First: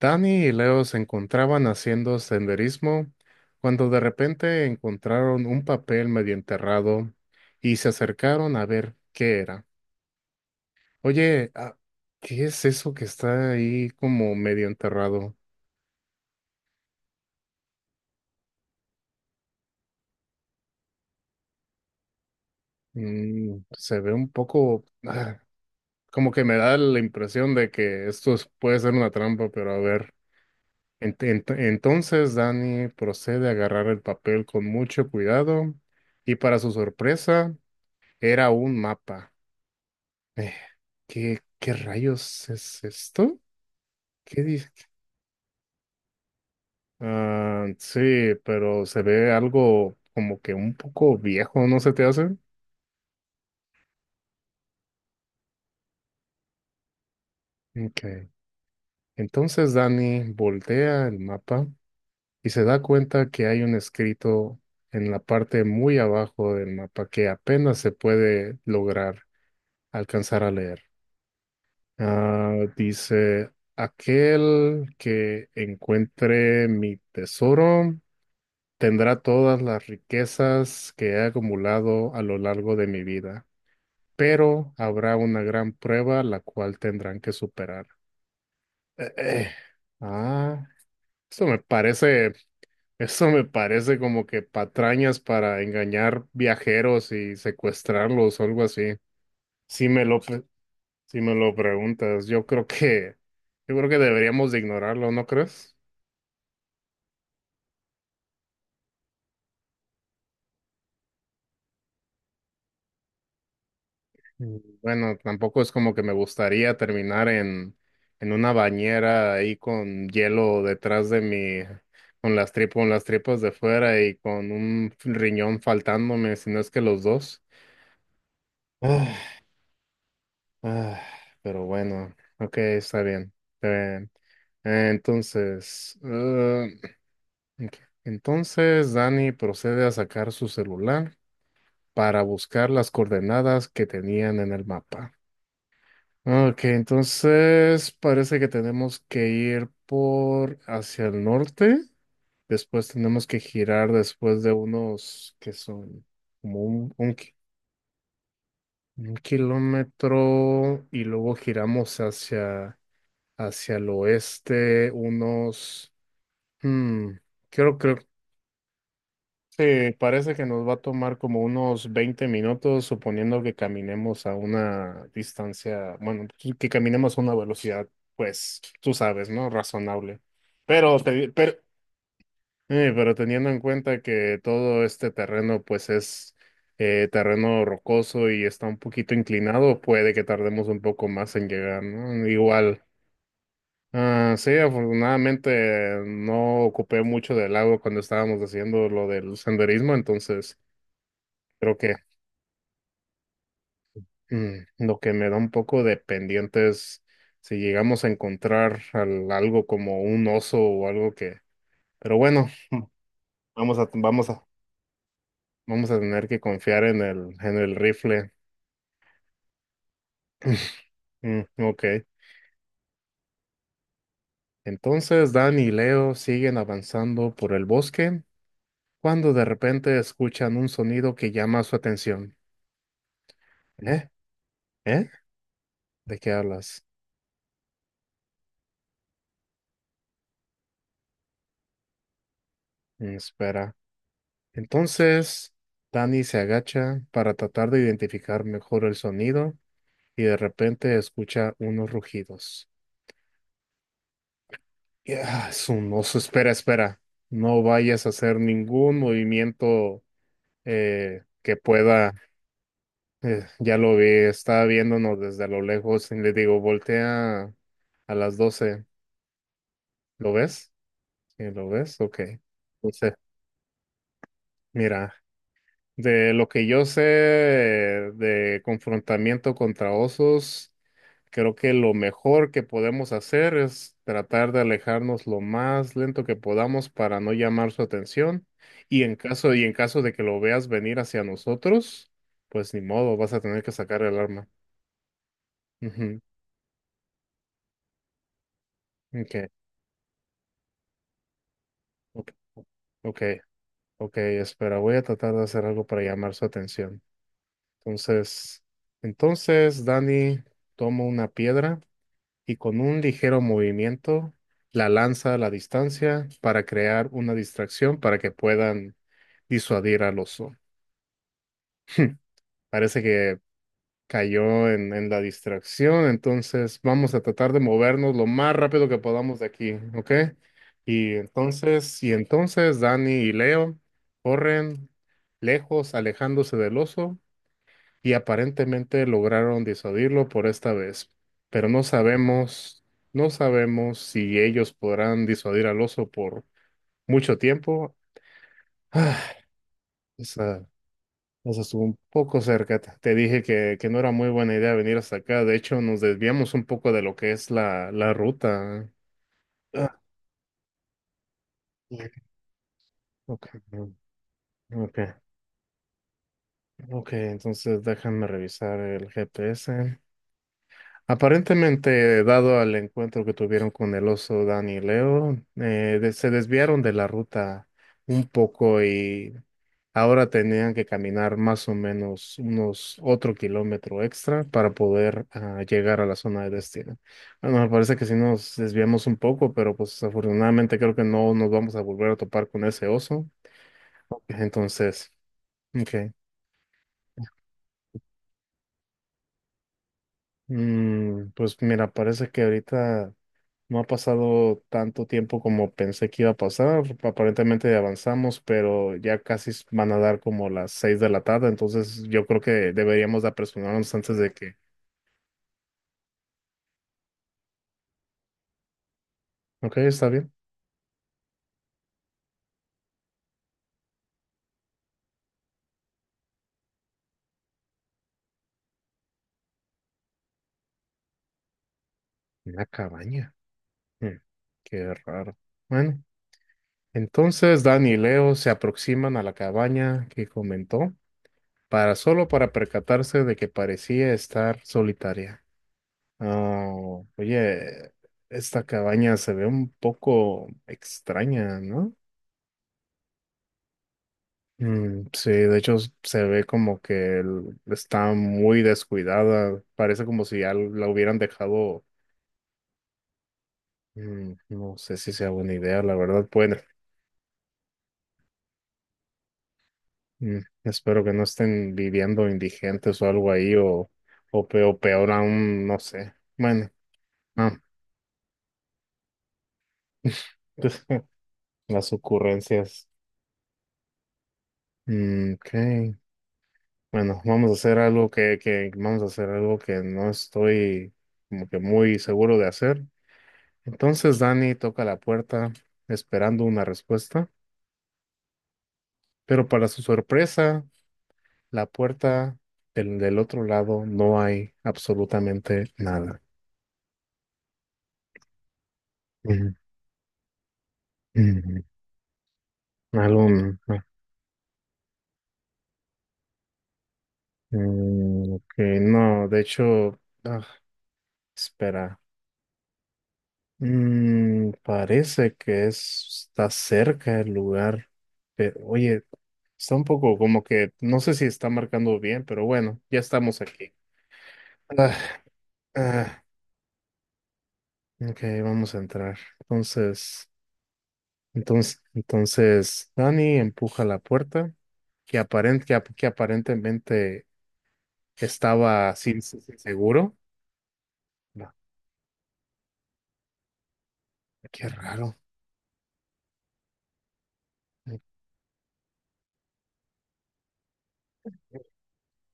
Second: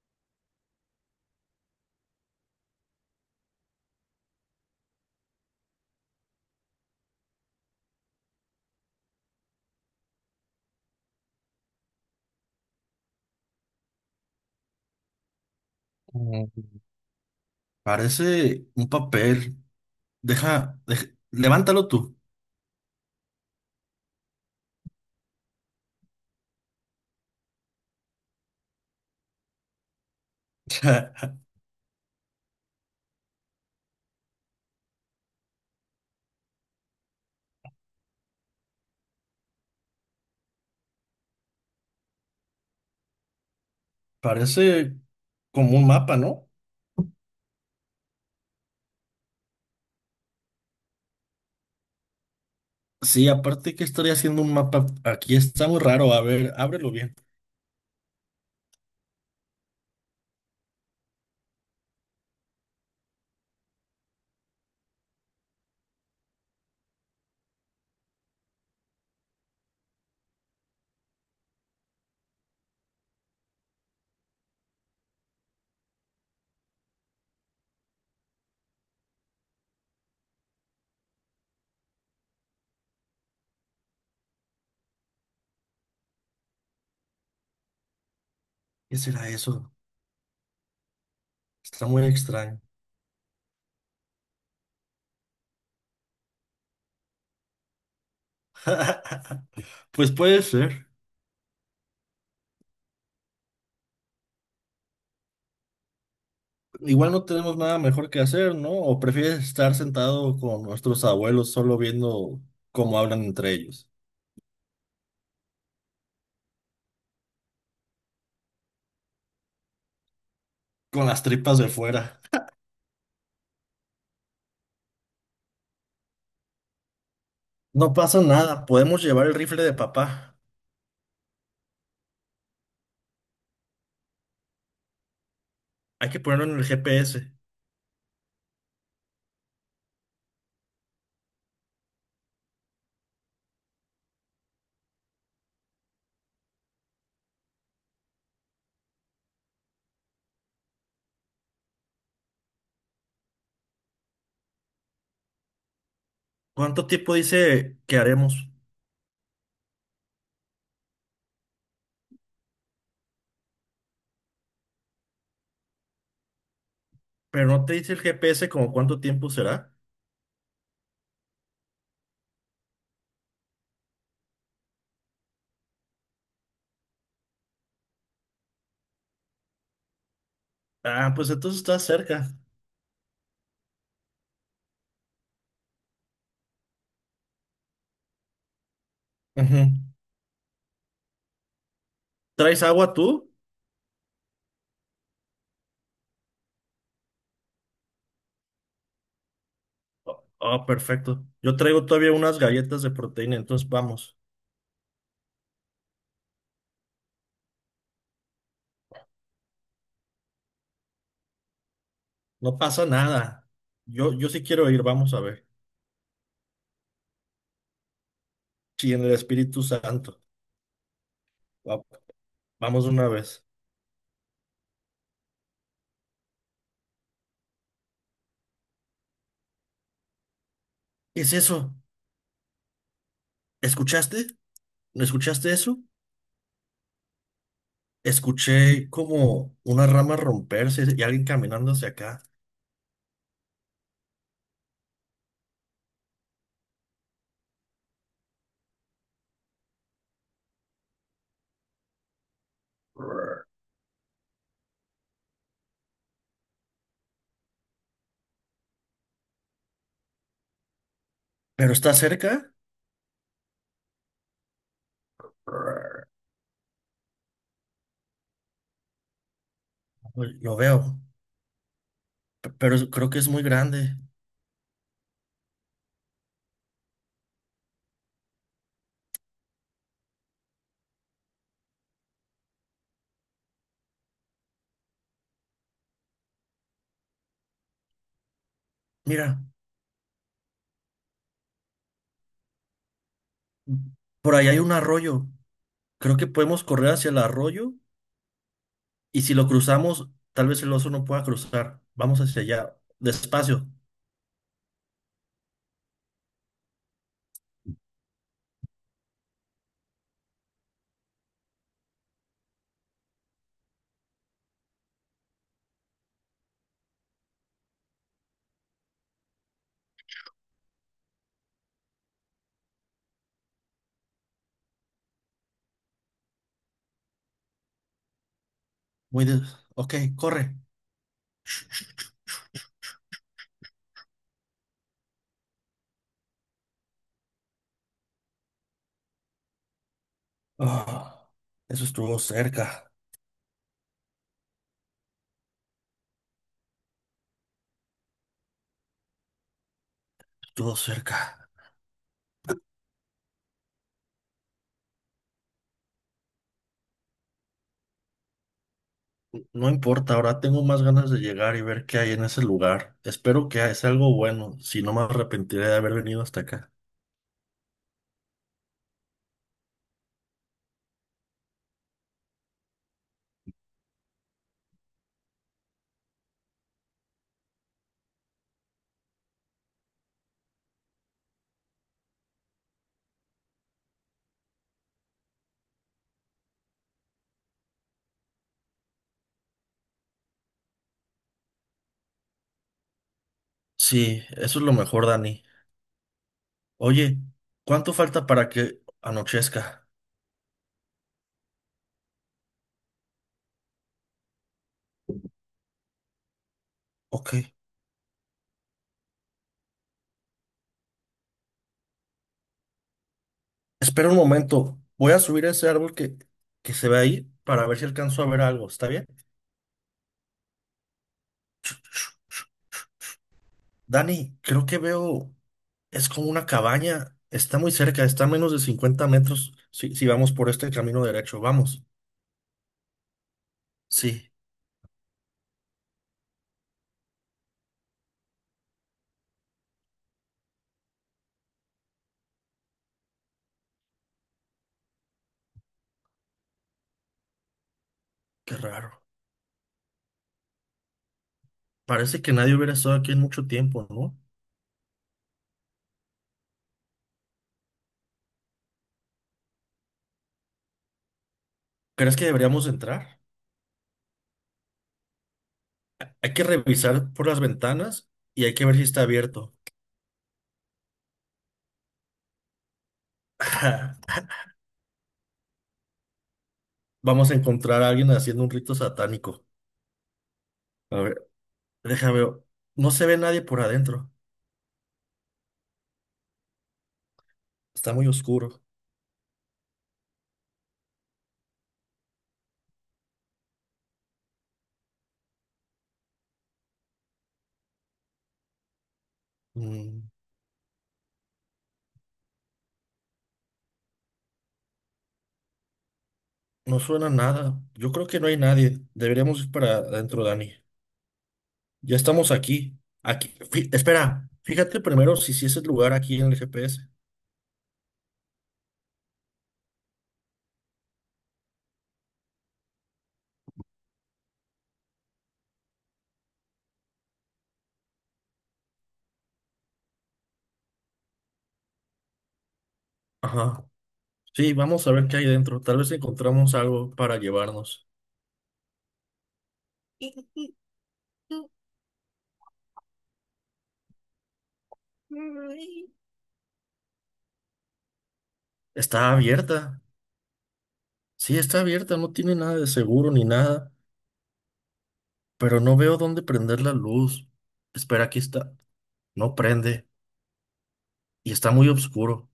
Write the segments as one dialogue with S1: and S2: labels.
S1: Danny y Leo se encontraban haciendo senderismo cuando de repente encontraron un papel medio enterrado y se acercaron a ver qué era. Oye, ¿qué es eso que está ahí como medio enterrado?
S2: Mm, Parece un papel. Deja, levántalo tú.
S1: Mm, se ve un poco, como que me da la impresión de que puede ser una trampa, pero a ver.
S2: O
S1: Ent-
S2: sea,
S1: ent- entonces Danny procede a agarrar el papel con mucho cuidado y para su sorpresa era un mapa. Eh, qué rayos es esto? ¿Qué dice?
S2: parece como un mapa, ¿no?
S1: Ah, sí, pero se ve algo como que un poco viejo, ¿no se te hace?
S2: Sí, aparte que estaría haciendo un mapa. Aquí está muy raro. A ver, ábrelo bien.
S1: Okay. Entonces Dani voltea el mapa y se da cuenta que hay un escrito en la parte muy abajo del mapa que apenas se puede lograr alcanzar a leer. Ah, dice, aquel que encuentre mi tesoro tendrá todas las riquezas que he acumulado a lo largo de mi vida, pero habrá una gran prueba la cual tendrán que superar.
S2: ¿Qué
S1: Eh,
S2: será
S1: eh,
S2: eso?
S1: Ah, esto me
S2: Está muy
S1: parece,
S2: extraño.
S1: esto me parece como que patrañas para engañar viajeros y secuestrarlos o algo así. Si me
S2: Pues
S1: lo, pe-
S2: puede ser.
S1: si me lo preguntas, yo creo que deberíamos de ignorarlo, ¿no crees?
S2: Igual no tenemos nada mejor que hacer, ¿no? ¿O prefieres estar sentado con nuestros abuelos solo viendo cómo hablan entre ellos?
S1: Mm, bueno, tampoco es como que me gustaría terminar en una bañera ahí con hielo
S2: Con
S1: detrás de
S2: las tripas
S1: mi,
S2: de fuera.
S1: con las tripas de fuera y con un riñón faltándome, si no es que los dos.
S2: No pasa nada. Podemos
S1: Ah,
S2: llevar el rifle de papá.
S1: ah, pero bueno, ok, está bien. Está bien. Entonces,
S2: Hay que ponerlo en el GPS.
S1: ok. Entonces Dani procede a sacar su celular para buscar las coordenadas que tenían en el mapa. Ok, entonces parece que tenemos que ir por hacia el norte. Después tenemos que girar después de unos que son como
S2: ¿Cuánto
S1: un
S2: tiempo
S1: ki-
S2: dice que haremos?
S1: un kilómetro y luego giramos hacia el oeste unos... hmm,
S2: Pero no te dice
S1: creo.
S2: el GPS como cuánto tiempo será.
S1: Sí, parece que nos va a tomar como unos 20 minutos, suponiendo que caminemos a una distancia, bueno, pues, que caminemos a una velocidad, pues, tú sabes, ¿no? Razonable. Pero,
S2: Ah,
S1: te-
S2: pues
S1: pero,
S2: entonces estás cerca.
S1: pero teniendo en cuenta que todo este terreno, pues, es terreno rocoso y está un poquito
S2: Ujú.
S1: inclinado, puede que tardemos un poco más en llegar, ¿no?
S2: ¿Traes
S1: Igual.
S2: agua tú?
S1: Ah, sí, afortunadamente no ocupé mucho del agua cuando estábamos haciendo lo del senderismo,
S2: Oh,
S1: entonces...
S2: oh, perfecto. Yo
S1: Creo
S2: traigo
S1: que
S2: todavía unas galletas de proteína, entonces vamos.
S1: mm, lo que me da un poco de pendiente es si llegamos a encontrar algo como un oso o algo que... Pero bueno,
S2: No pasa nada.
S1: vamos a,
S2: Yo
S1: vamos
S2: sí
S1: a,
S2: quiero ir, vamos a ver.
S1: vamos a tener que confiar en en el rifle.
S2: Sí, en el Espíritu Santo.
S1: Mm,
S2: Va-
S1: ok.
S2: Vamos de una vez.
S1: Entonces Dan y Leo siguen avanzando por el bosque cuando de repente escuchan un sonido
S2: ¿Qué
S1: que
S2: es
S1: llama
S2: eso?
S1: su atención. ¿Eh?
S2: ¿Escuchaste? ¿No
S1: ¿Eh?
S2: escuchaste eso?
S1: ¿De qué hablas?
S2: Escuché como una rama romperse y alguien caminando hacia acá.
S1: Mm, espera. Entonces Danny se agacha para tratar de identificar mejor el sonido y de repente escucha unos rugidos. Es un oso. Espera, espera. No vayas a hacer ningún movimiento que
S2: ¿Pero está
S1: pueda.
S2: cerca?
S1: Ya lo vi, estaba viéndonos desde lo lejos y le digo, voltea a las 12. ¿Lo
S2: Uy, lo
S1: ves?
S2: veo,
S1: Sí, ¿lo ves? Ok.
S2: pero creo
S1: Entonces,
S2: que es muy grande.
S1: mira, de lo que yo sé de confrontamiento contra osos. Creo que lo mejor que podemos hacer es tratar de alejarnos lo más lento que podamos para no llamar su atención.
S2: Mira,
S1: Y en caso de que lo veas venir hacia nosotros, pues ni modo, vas a tener que sacar el
S2: por ahí
S1: arma.
S2: hay un arroyo. Creo
S1: Ujú.
S2: que podemos correr hacia el arroyo y si lo
S1: Okay.
S2: cruzamos, tal vez el oso no pueda cruzar. Vamos
S1: Ok,
S2: hacia allá,
S1: ok,
S2: despacio.
S1: ok, espera, voy a tratar de hacer algo para llamar su atención. Entonces, Dani tomo una piedra y con un ligero movimiento la lanza a la distancia para crear una distracción para que puedan disuadir al oso. Parece que cayó en la distracción, entonces vamos a tratar de movernos lo más rápido que
S2: Muy
S1: podamos
S2: de...
S1: de aquí,
S2: Ok,
S1: ¿ok?
S2: corre.
S1: Y entonces Dani y Leo corren lejos, alejándose del oso y aparentemente lograron disuadirlo por esta vez,
S2: Ah,
S1: pero
S2: eso estuvo cerca,
S1: no sabemos si ellos podrán disuadir al oso por mucho tiempo. Ah, esa,
S2: estuvo cerca.
S1: esa estuvo un poco cerca. Te dije que no era muy buena idea venir hasta acá. De hecho, nos desviamos un poco de lo que es la ruta.
S2: No
S1: Ah,
S2: importa, ahora tengo más ganas de llegar y ver qué hay
S1: ok,
S2: en ese lugar.
S1: ok,
S2: Espero que sea algo bueno, si no me
S1: ok.
S2: arrepentiré de haber venido hasta acá.
S1: Ok. Entonces déjame revisar el GPS. Aparentemente, dado al encuentro que tuvieron con el oso Dan y Leo, se desviaron de la ruta un poco y ahora tenían que caminar más o menos unos otro kilómetro extra para poder llegar a la zona de destino. Bueno, me parece que sí nos desviamos un poco, pero pues afortunadamente creo que no nos vamos a volver a topar con ese oso.
S2: Sí, eso es lo mejor,
S1: Entonces,
S2: Dani.
S1: ok.
S2: Oye, ¿cuánto falta para que anochezca?
S1: Mm, pues mira, parece que ahorita. No ha pasado tanto tiempo como pensé que iba a pasar.
S2: Ok.
S1: Aparentemente avanzamos, pero ya casi van a dar como las seis de la tarde, entonces yo creo que deberíamos de apresurarnos
S2: Espera un
S1: antes de que...
S2: momento. Voy a subir ese árbol que se ve ahí para ver si alcanzo a ver algo. ¿Está bien?
S1: Ok, está bien.
S2: Dani, creo que veo... Es como una cabaña. Está muy cerca. Está a menos de 50 metros si vamos por este camino derecho. Vamos.
S1: Una cabaña. Mm,
S2: Sí,
S1: qué raro. Bueno, entonces Dan y Leo se aproximan a la cabaña que comentó, para solo para percatarse de que parecía estar solitaria. Ah, oye,
S2: qué
S1: esta
S2: raro.
S1: cabaña se ve un poco extraña, ¿no?
S2: Parece que nadie hubiera estado aquí en mucho tiempo, ¿no?
S1: Mm, sí, de hecho se ve como que está muy descuidada. Parece como si ya la hubieran dejado.
S2: ¿Crees que deberíamos entrar?
S1: Mm, no sé si sea buena idea, la verdad.
S2: Hay que
S1: Pueden,
S2: revisar por las ventanas y hay que ver si está abierto.
S1: mm, espero que no estén viviendo indigentes o algo ahí, o peor aún, no sé. Bueno,
S2: Vamos a
S1: ah,
S2: encontrar a alguien haciendo un rito satánico. A ver,
S1: las
S2: déjame ver.
S1: ocurrencias.
S2: No se ve nadie por adentro.
S1: Mm, ok. Bueno,
S2: Está muy oscuro.
S1: vamos a hacer algo que no estoy como que muy seguro de hacer. Entonces Danny toca la puerta esperando una respuesta, pero para su
S2: Mm,
S1: sorpresa, la puerta del otro lado no hay absolutamente nada.
S2: no suena nada. Yo creo que no hay nadie. Deberíamos ir
S1: Mm,
S2: para adentro, Dani.
S1: mm,
S2: Ya estamos aquí.
S1: Algo,
S2: Aquí.
S1: mm, ah,
S2: Espera. Fíjate primero si es el lugar aquí en el GPS.
S1: mm, ok, no, de hecho, ah, espera. Mm, parece que está cerca el lugar, pero oye, está un poco como que, no sé si está marcando bien, pero bueno, ya estamos
S2: Ajá.
S1: aquí.
S2: Sí, vamos a
S1: Ah,
S2: ver qué hay dentro. Tal vez
S1: ah.
S2: encontramos algo para llevarnos.
S1: Ok, vamos a entrar. Dani empuja la puerta, que, aparentemente estaba
S2: Está
S1: sin
S2: abierta.
S1: seguro.
S2: Sí,
S1: No,
S2: está abierta. No tiene nada de seguro ni nada.
S1: qué raro.
S2: Pero no veo dónde prender la luz.
S1: Mm,
S2: Espera, aquí está. No prende. Y está muy oscuro.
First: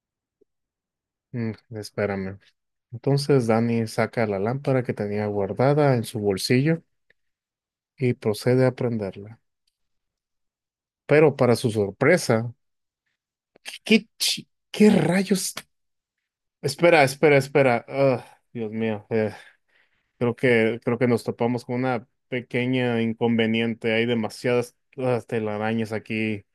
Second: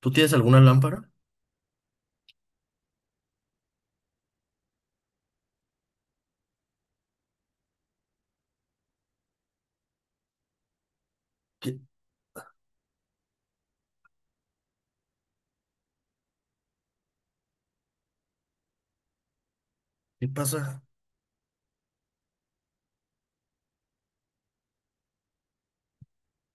S2: ¿Tú tienes alguna lámpara?
S1: espérame. Entonces, Dani saca la lámpara que tenía guardada en su bolsillo y procede a prenderla. Pero para su
S2: ¿Qué,
S1: sorpresa, qué rayos? Espera, espera, espera. Ah, Dios mío.
S2: qué pasa?
S1: Creo que nos topamos con una pequeña inconveniente. Hay demasiadas telarañas aquí.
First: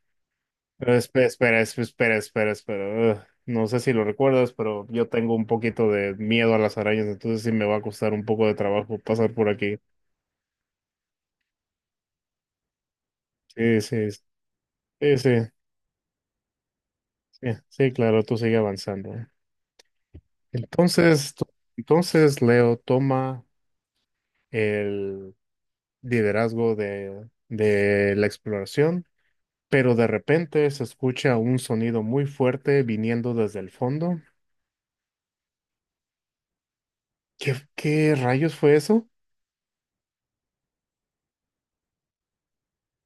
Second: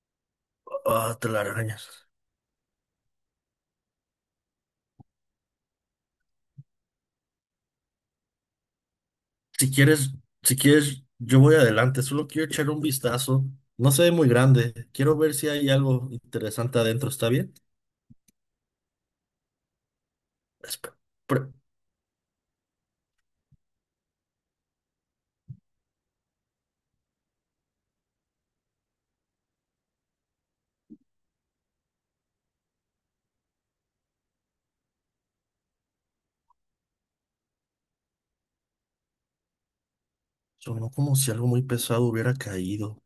S1: Pero
S2: Ah, te la
S1: espera,
S2: arañas.
S1: espera, espera, espera. Ugh. No sé si lo recuerdas, pero yo tengo un poquito de miedo a las arañas, entonces sí me va a costar un poco de trabajo pasar por
S2: Si
S1: aquí.
S2: quieres, si quieres, yo voy adelante. Solo quiero echar un vistazo.
S1: Sí,
S2: No se
S1: sí,
S2: ve
S1: sí,
S2: muy grande. Quiero
S1: sí, sí,
S2: ver si hay algo interesante adentro. ¿Está
S1: sí,
S2: bien?
S1: sí, claro, tú sigue avanzando.
S2: Espe-
S1: Entonces, tú-
S2: pre-
S1: entonces Leo toma el liderazgo de la exploración. Pero de repente se escucha un sonido muy fuerte viniendo desde el fondo. Qué rayos fue eso?
S2: Sonó como si algo muy pesado hubiera caído.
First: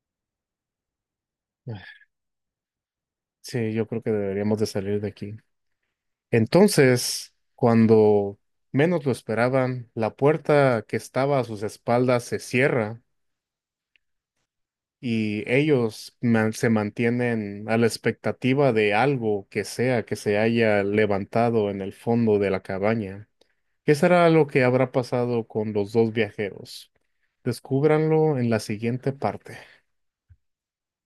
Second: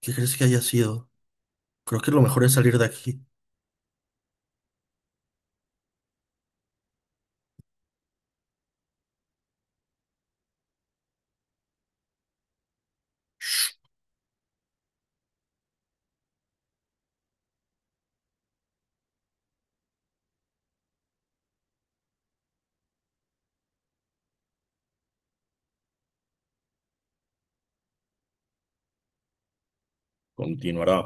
S2: ¿Qué crees que haya sido? Creo
S1: Ah,
S2: que lo mejor es salir de aquí.
S1: Sí, yo creo que deberíamos de salir de aquí. Entonces, cuando menos lo esperaban, la puerta que estaba a sus espaldas se cierra y ellos se mantienen a la expectativa de algo que sea que se haya levantado en el fondo de la cabaña. ¿Qué será lo que habrá pasado con los dos viajeros? Descúbranlo en la siguiente parte.
S2: Continuará.